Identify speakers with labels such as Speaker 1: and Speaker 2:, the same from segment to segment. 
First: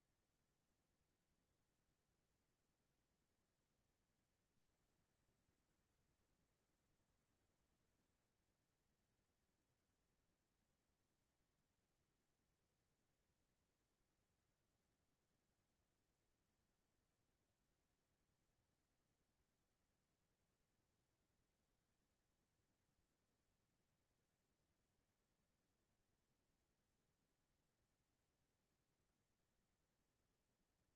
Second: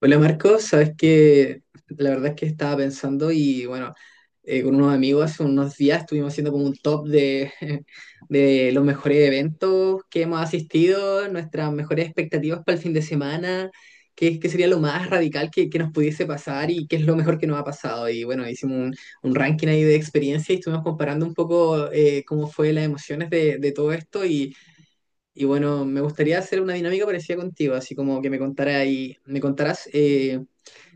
Speaker 1: Hola Marcos, sabes que la verdad es que estaba pensando y bueno, con unos amigos hace unos días estuvimos haciendo como un top de los mejores eventos que hemos asistido, nuestras mejores expectativas para el fin de semana, qué sería lo más radical que nos pudiese pasar y qué es lo mejor que nos ha pasado. Y bueno, hicimos un ranking ahí de experiencia y estuvimos comparando un poco cómo fue las emociones de todo esto Y bueno, me gustaría hacer una dinámica parecida contigo, así como que me contara y me contarás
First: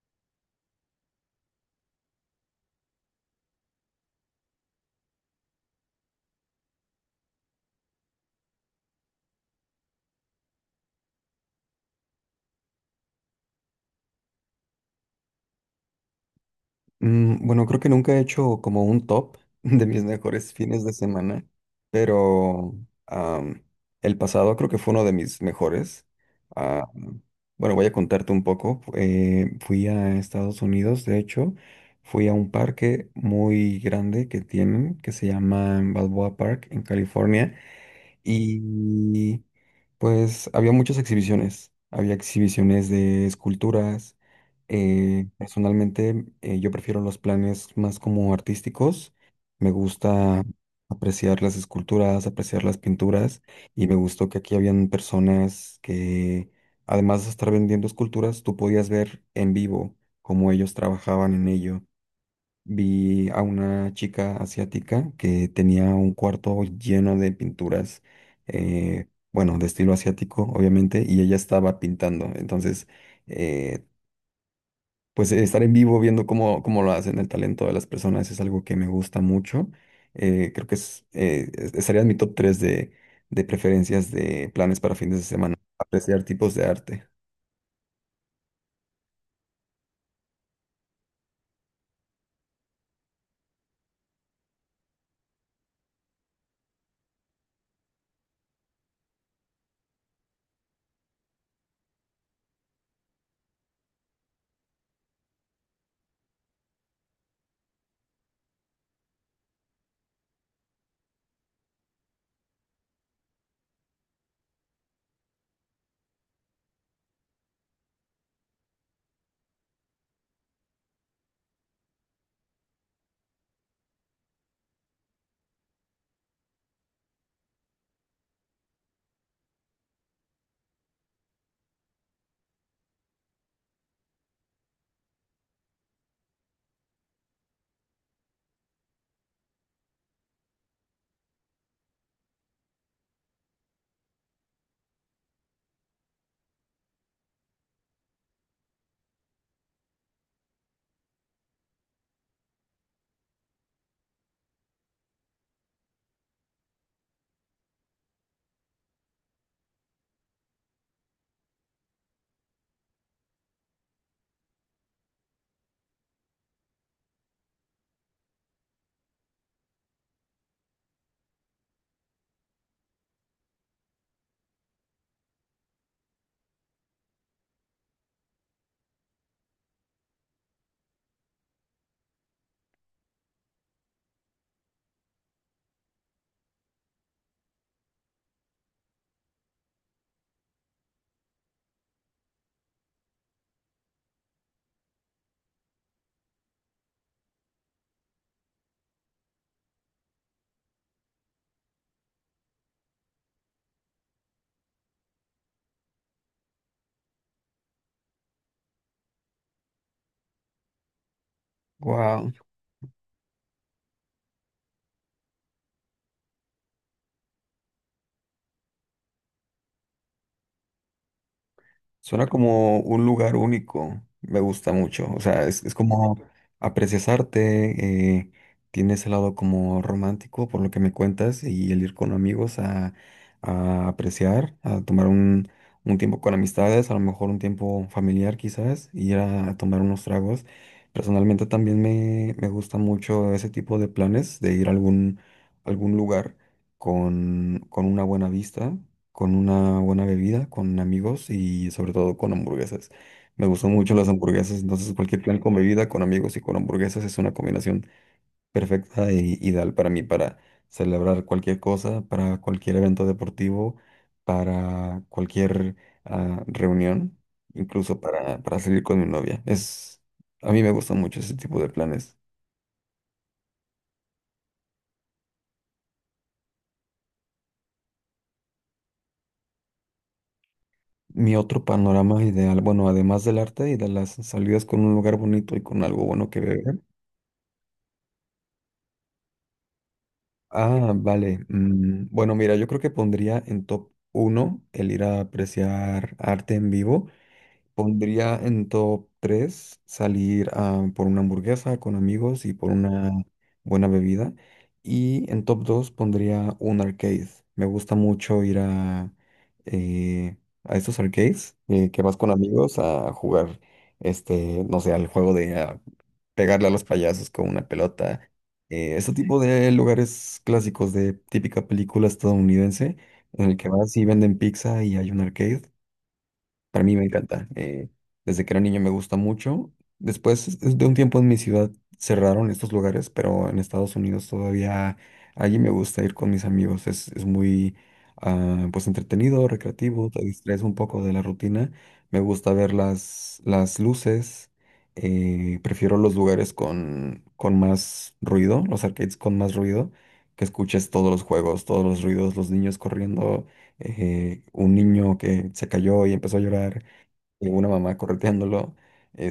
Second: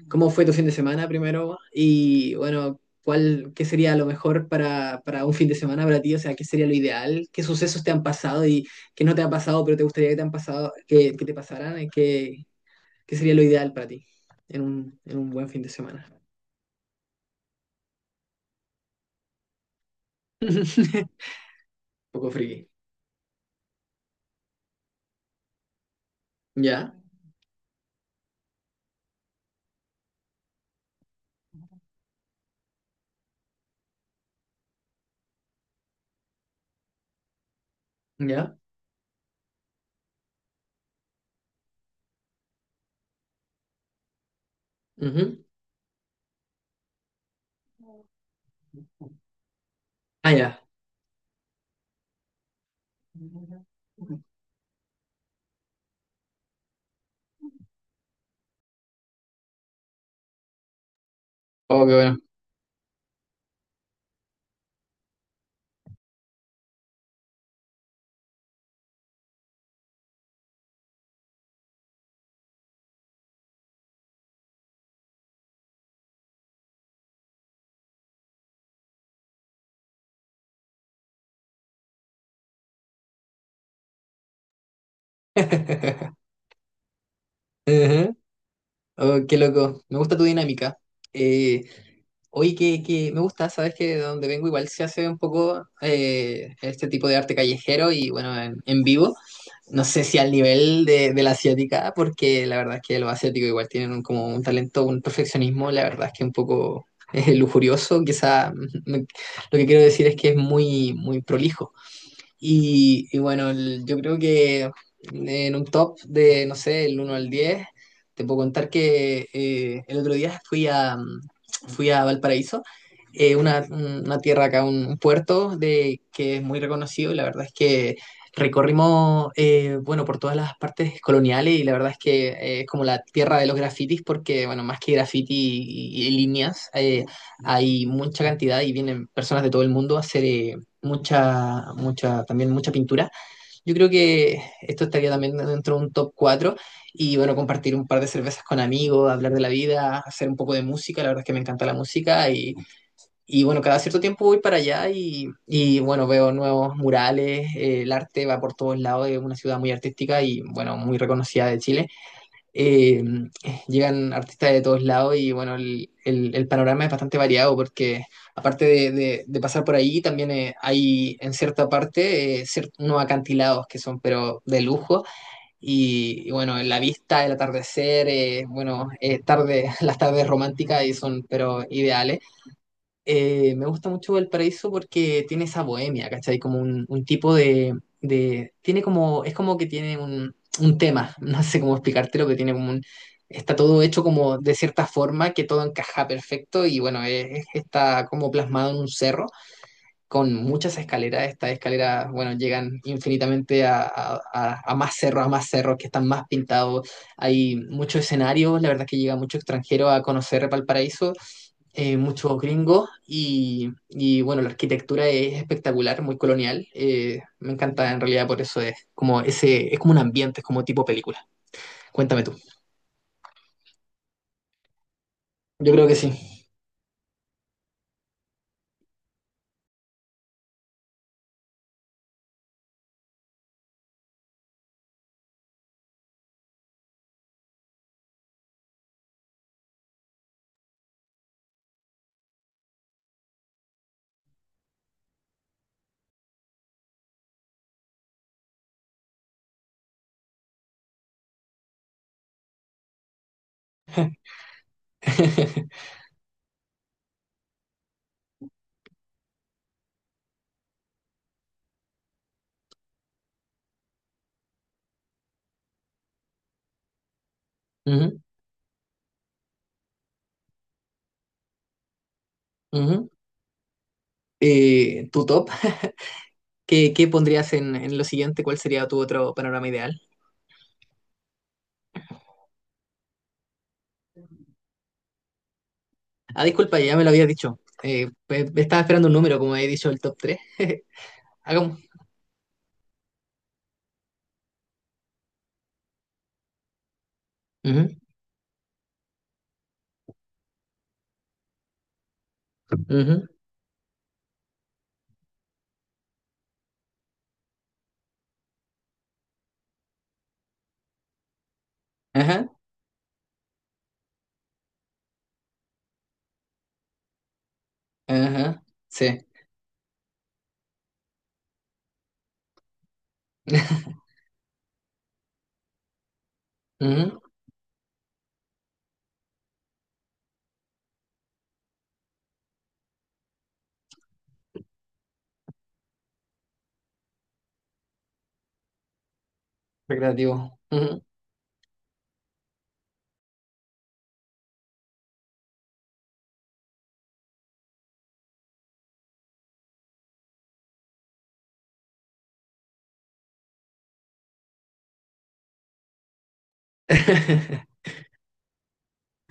Speaker 1: ¿cómo fue tu fin de semana primero? Y bueno, ¿qué sería lo mejor para un fin de semana para ti? O sea, ¿qué sería lo ideal? ¿Qué sucesos te han pasado y que no te han pasado, pero te gustaría que te han pasado, que te pasaran? ¿Qué, qué sería lo ideal para ti en en un buen fin de semana?
Speaker 2: Bueno, creo que nunca he hecho como un top de mis mejores fines de semana,
Speaker 1: Un poco friki.
Speaker 2: pero am, el pasado creo que fue uno de mis mejores. Ah,
Speaker 1: ¿Ya?
Speaker 2: bueno, voy a contarte un poco. Fui a Estados Unidos, de hecho, fui a un parque muy grande que tienen, que se llama Balboa Park en California.
Speaker 1: ¿Ya?
Speaker 2: Y pues había muchas exhibiciones. Había exhibiciones de esculturas.
Speaker 1: Ujú.
Speaker 2: Personalmente, yo prefiero los planes más como artísticos. Me
Speaker 1: Ah,
Speaker 2: gusta
Speaker 1: ya.
Speaker 2: apreciar las esculturas, apreciar las pinturas. Y me gustó que aquí habían personas que, además de estar vendiendo esculturas, tú podías ver en vivo cómo ellos trabajaban en ello.
Speaker 1: Oh, qué bueno.
Speaker 2: Vi a una chica asiática que tenía un cuarto lleno de pinturas, eh, bueno, de estilo asiático, obviamente, y ella estaba pintando. Entonces, eh, pues estar en vivo viendo cómo lo hacen, el talento de las personas es algo que me gusta mucho. Creo que es, estaría en mi top 3 de preferencias de planes para fines de semana, apreciar tipos de arte.
Speaker 1: Ujú. Oh, qué loco. Me gusta tu dinámica. Eh, Oye, que me gusta, sabes que de donde vengo igual se hace un poco este tipo de arte callejero y bueno, en vivo. No sé si al nivel de la asiática, porque la verdad es que los asiáticos igual tienen un- como un talento, un perfeccionismo, la verdad es que un poco lujurioso. Quizá lo que quiero decir es que es muy, muy prolijo. Y bueno, el- yo creo que en un top de, no sé, el uno al 10 te puedo contar que el otro día fui a fui a Valparaíso, una tierra acá, un puerto de que es muy reconocido y la verdad es que recorrimos, bueno, por todas las partes coloniales y la verdad es que es como la tierra de los grafitis porque, bueno, más que grafiti y líneas, hay mucha cantidad y vienen personas de todo el mundo a hacer, mucha, mucha, también mucha pintura. Yo creo que esto estaría también dentro de un top 4 y bueno, compartir un par de cervezas con amigos, hablar de la vida, hacer un poco de música, la verdad es que me encanta la música y bueno, cada cierto tiempo voy para allá y bueno, veo nuevos murales, el arte va por todos lados, es una ciudad muy artística y bueno, muy reconocida de Chile. eh, Llegan artistas de todos lados y bueno, el panorama es bastante variado porque aparte de pasar por ahí, también hay en cierta parte unos acantilados que son pero de lujo y bueno, la vista, el atardecer, bueno, tarde, las tardes románticas y son pero ideales. Me gusta mucho Valparaíso porque tiene esa bohemia, ¿cachai? Como un tipo de. Tiene como... Es como que tiene un tema, no sé cómo explicártelo, que tiene como un... Está todo hecho como de cierta forma, que todo encaja perfecto y bueno, está como plasmado en un cerro con muchas escaleras. Estas escaleras, bueno, llegan infinitamente a más cerros que están más pintados. Hay muchos escenarios, la verdad es que llega mucho extranjero a conocer Valparaíso.
Speaker 2: Wow.
Speaker 1: Muchos gringos y bueno, la arquitectura es espectacular, muy colonial. Me encanta en realidad, por eso es como ese, es como un ambiente, es como tipo película. Cuéntame
Speaker 2: Suena
Speaker 1: tú.
Speaker 2: como un lugar único, me gusta mucho, o sea,
Speaker 1: Yo
Speaker 2: es
Speaker 1: creo que sí.
Speaker 2: como aprecias arte, tiene ese lado como romántico por lo que me cuentas y el ir con amigos a apreciar, a tomar un tiempo con amistades, a lo mejor un tiempo familiar quizás, y ir a, tomar unos tragos. Personalmente también me gusta mucho ese tipo de planes, de ir a algún, algún lugar con una buena vista con una buena bebida, con amigos y sobre todo con hamburguesas. Me gustan mucho las hamburguesas, entonces cualquier plan con bebida, con amigos y con hamburguesas es una combinación perfecta e ideal para mí, para celebrar cualquier cosa, para cualquier evento deportivo, para cualquier reunión, incluso
Speaker 1: Ujú,
Speaker 2: para salir con mi novia. Es, a mí me gustan mucho ese tipo de planes.
Speaker 1: ujú. Tu top, ¿qué pondrías en lo siguiente? ¿Cuál sería tu otro panorama ideal?
Speaker 2: Mi otro panorama ideal, bueno, además del arte y de las salidas con un lugar bonito y con algo bueno que
Speaker 1: Ah, disculpa,
Speaker 2: beber.
Speaker 1: ya me lo habías dicho. Estaba esperando un número, como he dicho, el top tres.
Speaker 2: Ah, vale.
Speaker 1: Hagamos.
Speaker 2: Bueno, mira, yo creo que pondría en top uno el ir a apreciar arte en vivo.
Speaker 1: Ujú,
Speaker 2: Pondría en top 3 salir a por una hamburguesa con amigos y por una
Speaker 1: ujú.
Speaker 2: buena bebida. Y en top 2 pondría un arcade. Me gusta mucho ir eh, a estos arcades que vas con
Speaker 1: Ajá,
Speaker 2: amigos a jugar, este, no sé, al juego de pegarle a los payasos con una pelota.
Speaker 1: ajá.
Speaker 2: Este
Speaker 1: Sí.
Speaker 2: tipo de lugares clásicos de típica película estadounidense, en el que vas y venden pizza y hay un arcade. Para mí me
Speaker 1: Ujú.
Speaker 2: encanta. Desde que era niño me gusta mucho. De un tiempo en mi ciudad cerraron estos lugares, pero en Estados Unidos todavía allí me gusta ir con mis amigos. Es muy pues entretenido, recreativo, te
Speaker 1: Recreativo.
Speaker 2: distraes un poco
Speaker 1: Ujú.
Speaker 2: de la rutina. Me gusta ver las luces. Prefiero los lugares con más ruido, los arcades con más ruido, que escuches todos los juegos, todos los ruidos, los niños corriendo un niño que se cayó y empezó a llorar, y una mamá correteándolo,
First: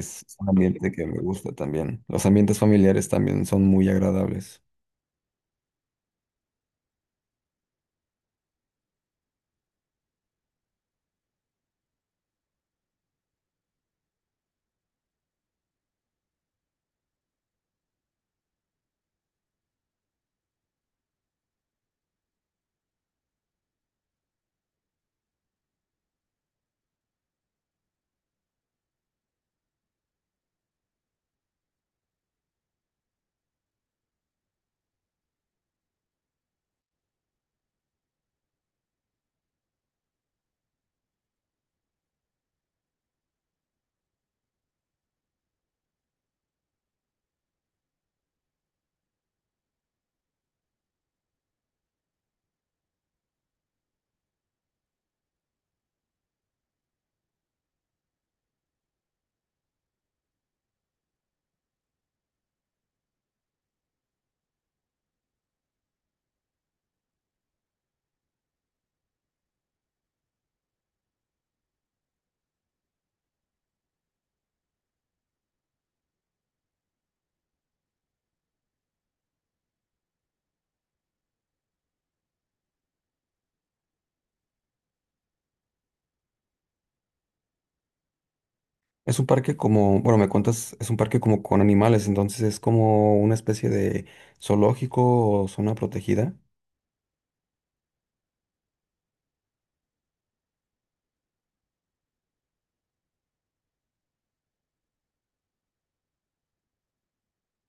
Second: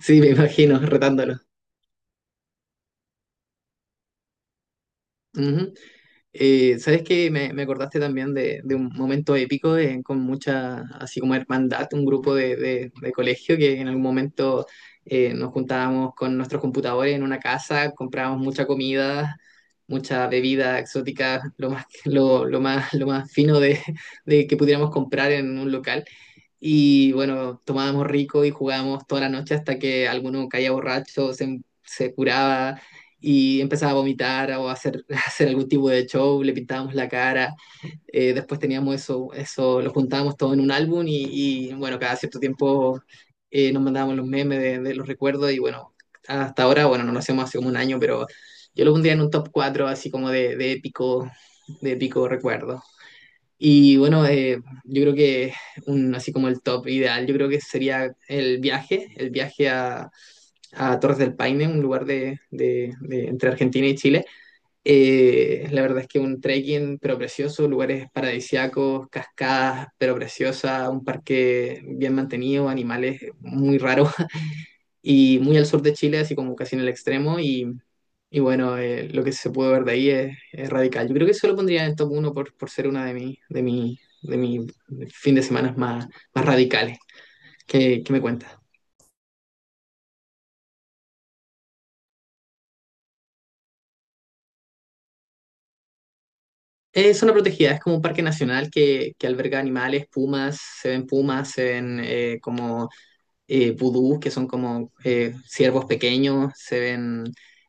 Speaker 1: Sí, me
Speaker 2: un
Speaker 1: imagino,
Speaker 2: ambiente que me
Speaker 1: retándolo.
Speaker 2: gusta también. Los ambientes familiares también son muy agradables.
Speaker 1: Ujú. ¿Sabes qué? Me acordaste también de un momento épico con mucha, así como hermandad, un grupo de colegio que en algún momento nos juntábamos con nuestros computadores en una casa, comprábamos mucha comida, mucha bebida exótica, lo más fino de que pudiéramos comprar en un local. Y bueno, tomábamos rico y jugábamos toda la noche hasta que alguno caía borracho, se curaba y empezaba a vomitar o a hacer algún tipo de show, le pintábamos la cara, después teníamos eso, eso lo juntábamos todo en un álbum y bueno, cada cierto tiempo nos mandábamos los memes de los recuerdos y bueno, hasta ahora, bueno, no lo hacemos hace como un año, pero yo lo pondría en un top 4 así como de épico recuerdo. Y bueno, yo creo que así como el top ideal, yo creo que sería el viaje a Torres del Paine, un lugar entre Argentina y Chile. La verdad es que un trekking pero precioso, lugares paradisíacos, cascadas pero preciosas, un parque bien mantenido, animales muy raros, y muy al sur de Chile, así como casi en el extremo y bueno, lo que se puede ver de ahí es radical. Yo creo que eso lo pondría en el top 1 por ser una de mi fin de semana más, más radicales. ¿Qué me cuentas?
Speaker 2: Es un parque como, bueno, me cuentas, es un parque como con animales, entonces es como una especie de zoológico o zona protegida.
Speaker 1: Es zona protegida, es como un parque nacional que alberga animales, pumas, se ven como vudús, que son como ciervos pequeños, se ven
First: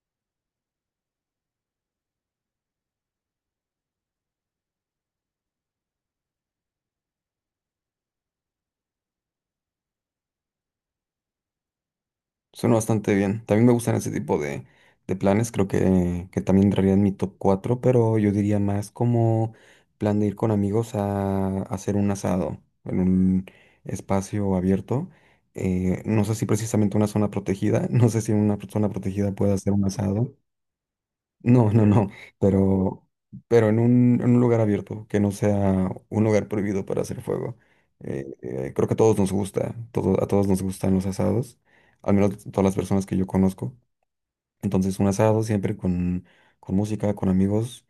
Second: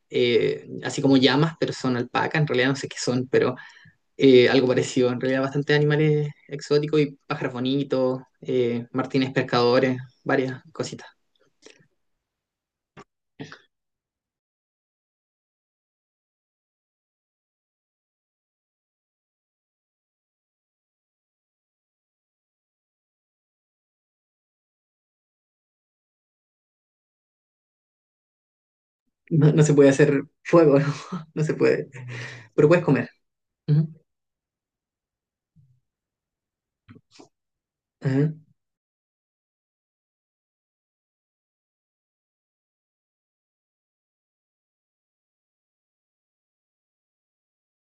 Speaker 1: así como llamas, pero son alpacas, en realidad no sé qué son, pero algo parecido, en realidad bastante animales exóticos y pájaros bonitos, martines pescadores, varias cositas.
Speaker 2: Suena bastante bien. También me gustan ese tipo de planes. Creo que también entraría en mi top 4 pero yo diría más como plan de ir con amigos a hacer un asado en un espacio abierto. No sé si precisamente una zona protegida. No sé si en una zona protegida puede
Speaker 1: No, no
Speaker 2: hacer
Speaker 1: se
Speaker 2: un
Speaker 1: puede hacer
Speaker 2: asado.
Speaker 1: fuego, ¿no? No se
Speaker 2: No, no,
Speaker 1: puede,
Speaker 2: no,
Speaker 1: pero puedes
Speaker 2: pero,
Speaker 1: comer.
Speaker 2: pero
Speaker 1: Ujú,
Speaker 2: en un lugar abierto, que no sea un lugar prohibido para hacer fuego.
Speaker 1: ajá,
Speaker 2: Creo que a todos nos gusta, a todos nos gustan los asados, al menos todas las personas que yo conozco. Entonces un asado siempre con música, con amigos,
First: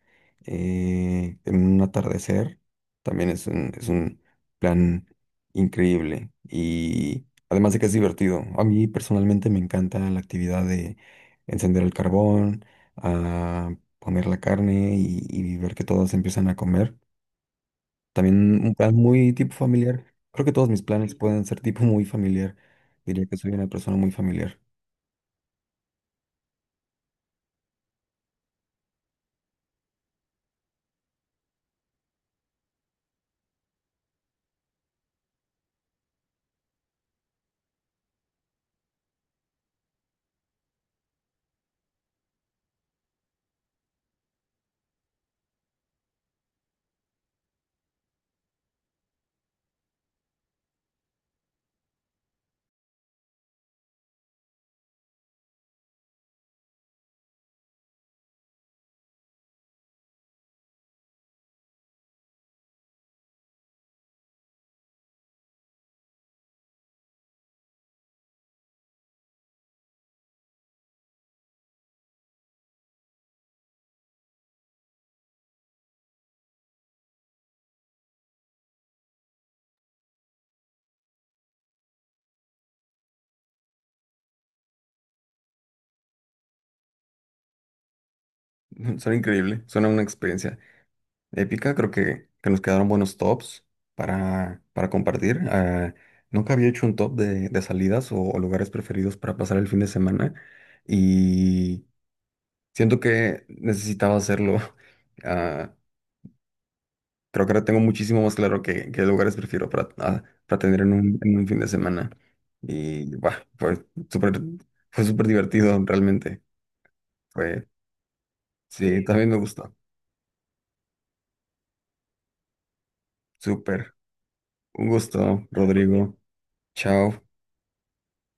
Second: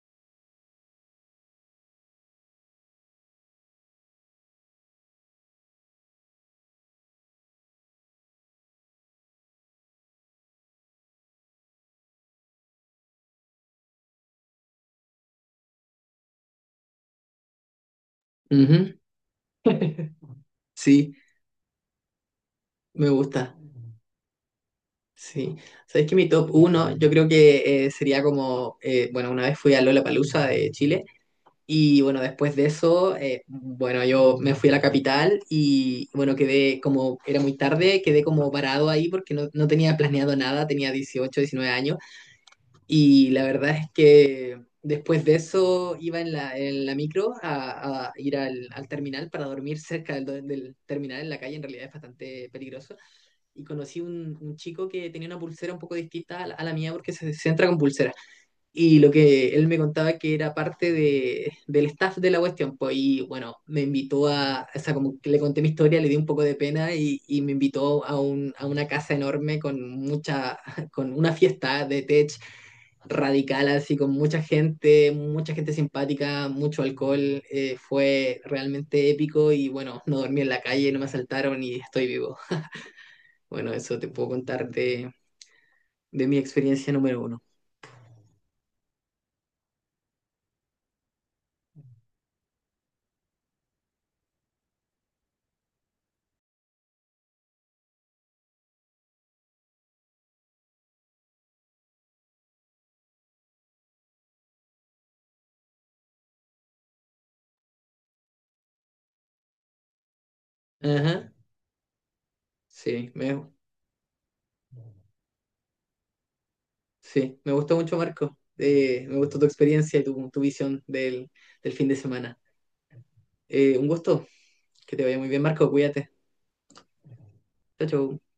Speaker 2: en un atardecer, también es un plan increíble. Y además de que es divertido, a mí personalmente me encanta la actividad de encender el carbón, a poner la carne y ver que todos empiezan a comer. También un plan
Speaker 1: ujú.
Speaker 2: muy tipo familiar. Creo que todos mis planes
Speaker 1: Sí,
Speaker 2: pueden ser tipo muy familiar.
Speaker 1: me
Speaker 2: Diría que soy
Speaker 1: gusta.
Speaker 2: una persona muy familiar.
Speaker 1: Sí, sabéis que mi top uno yo creo que sería como, bueno, una vez fui a Lollapalooza de Chile y bueno, después de eso, bueno, yo me fui a la capital y bueno, quedé como, era muy tarde, quedé como parado ahí porque no, no tenía planeado nada, tenía 18 19 años y la verdad es que después de eso iba en la micro a ir al terminal para dormir cerca del terminal en la calle, en realidad es bastante peligroso. Y conocí un chico que tenía una pulsera un poco distinta a la mía porque se entra con pulsera. Y lo que él me contaba que era parte del staff de la cuestión, pues, y bueno, me invitó a, o sea, como que le conté mi historia, le di un poco de pena y me invitó a una casa enorme con mucha, con una fiesta de tech radical, así con mucha gente simpática, mucho alcohol, fue realmente épico y bueno, no dormí en la calle, no me asaltaron y estoy vivo. Bueno, eso te puedo contar de mi experiencia número uno.
Speaker 2: Suena increíble, suena una experiencia épica. Creo que nos quedaron buenos tops para compartir. Nunca había hecho un top de salidas o lugares preferidos para pasar el fin de semana y siento que necesitaba hacerlo. Ah, Creo que ahora tengo muchísimo más claro qué, qué lugares prefiero para, para tener
Speaker 1: Ajá,
Speaker 2: en un fin de semana.
Speaker 1: sí,
Speaker 2: Y bueno,
Speaker 1: me,
Speaker 2: fue súper divertido realmente.
Speaker 1: sí, me
Speaker 2: Fue,
Speaker 1: gustó mucho, Marco.
Speaker 2: sí,
Speaker 1: Me
Speaker 2: también me
Speaker 1: gustó tu
Speaker 2: gustó.
Speaker 1: experiencia y tu visión del fin de semana. Un
Speaker 2: Súper.
Speaker 1: gusto.
Speaker 2: Un
Speaker 1: Que te vaya muy bien,
Speaker 2: gusto,
Speaker 1: Marco. Cuídate.
Speaker 2: Rodrigo. Chao.
Speaker 1: Chao, chao.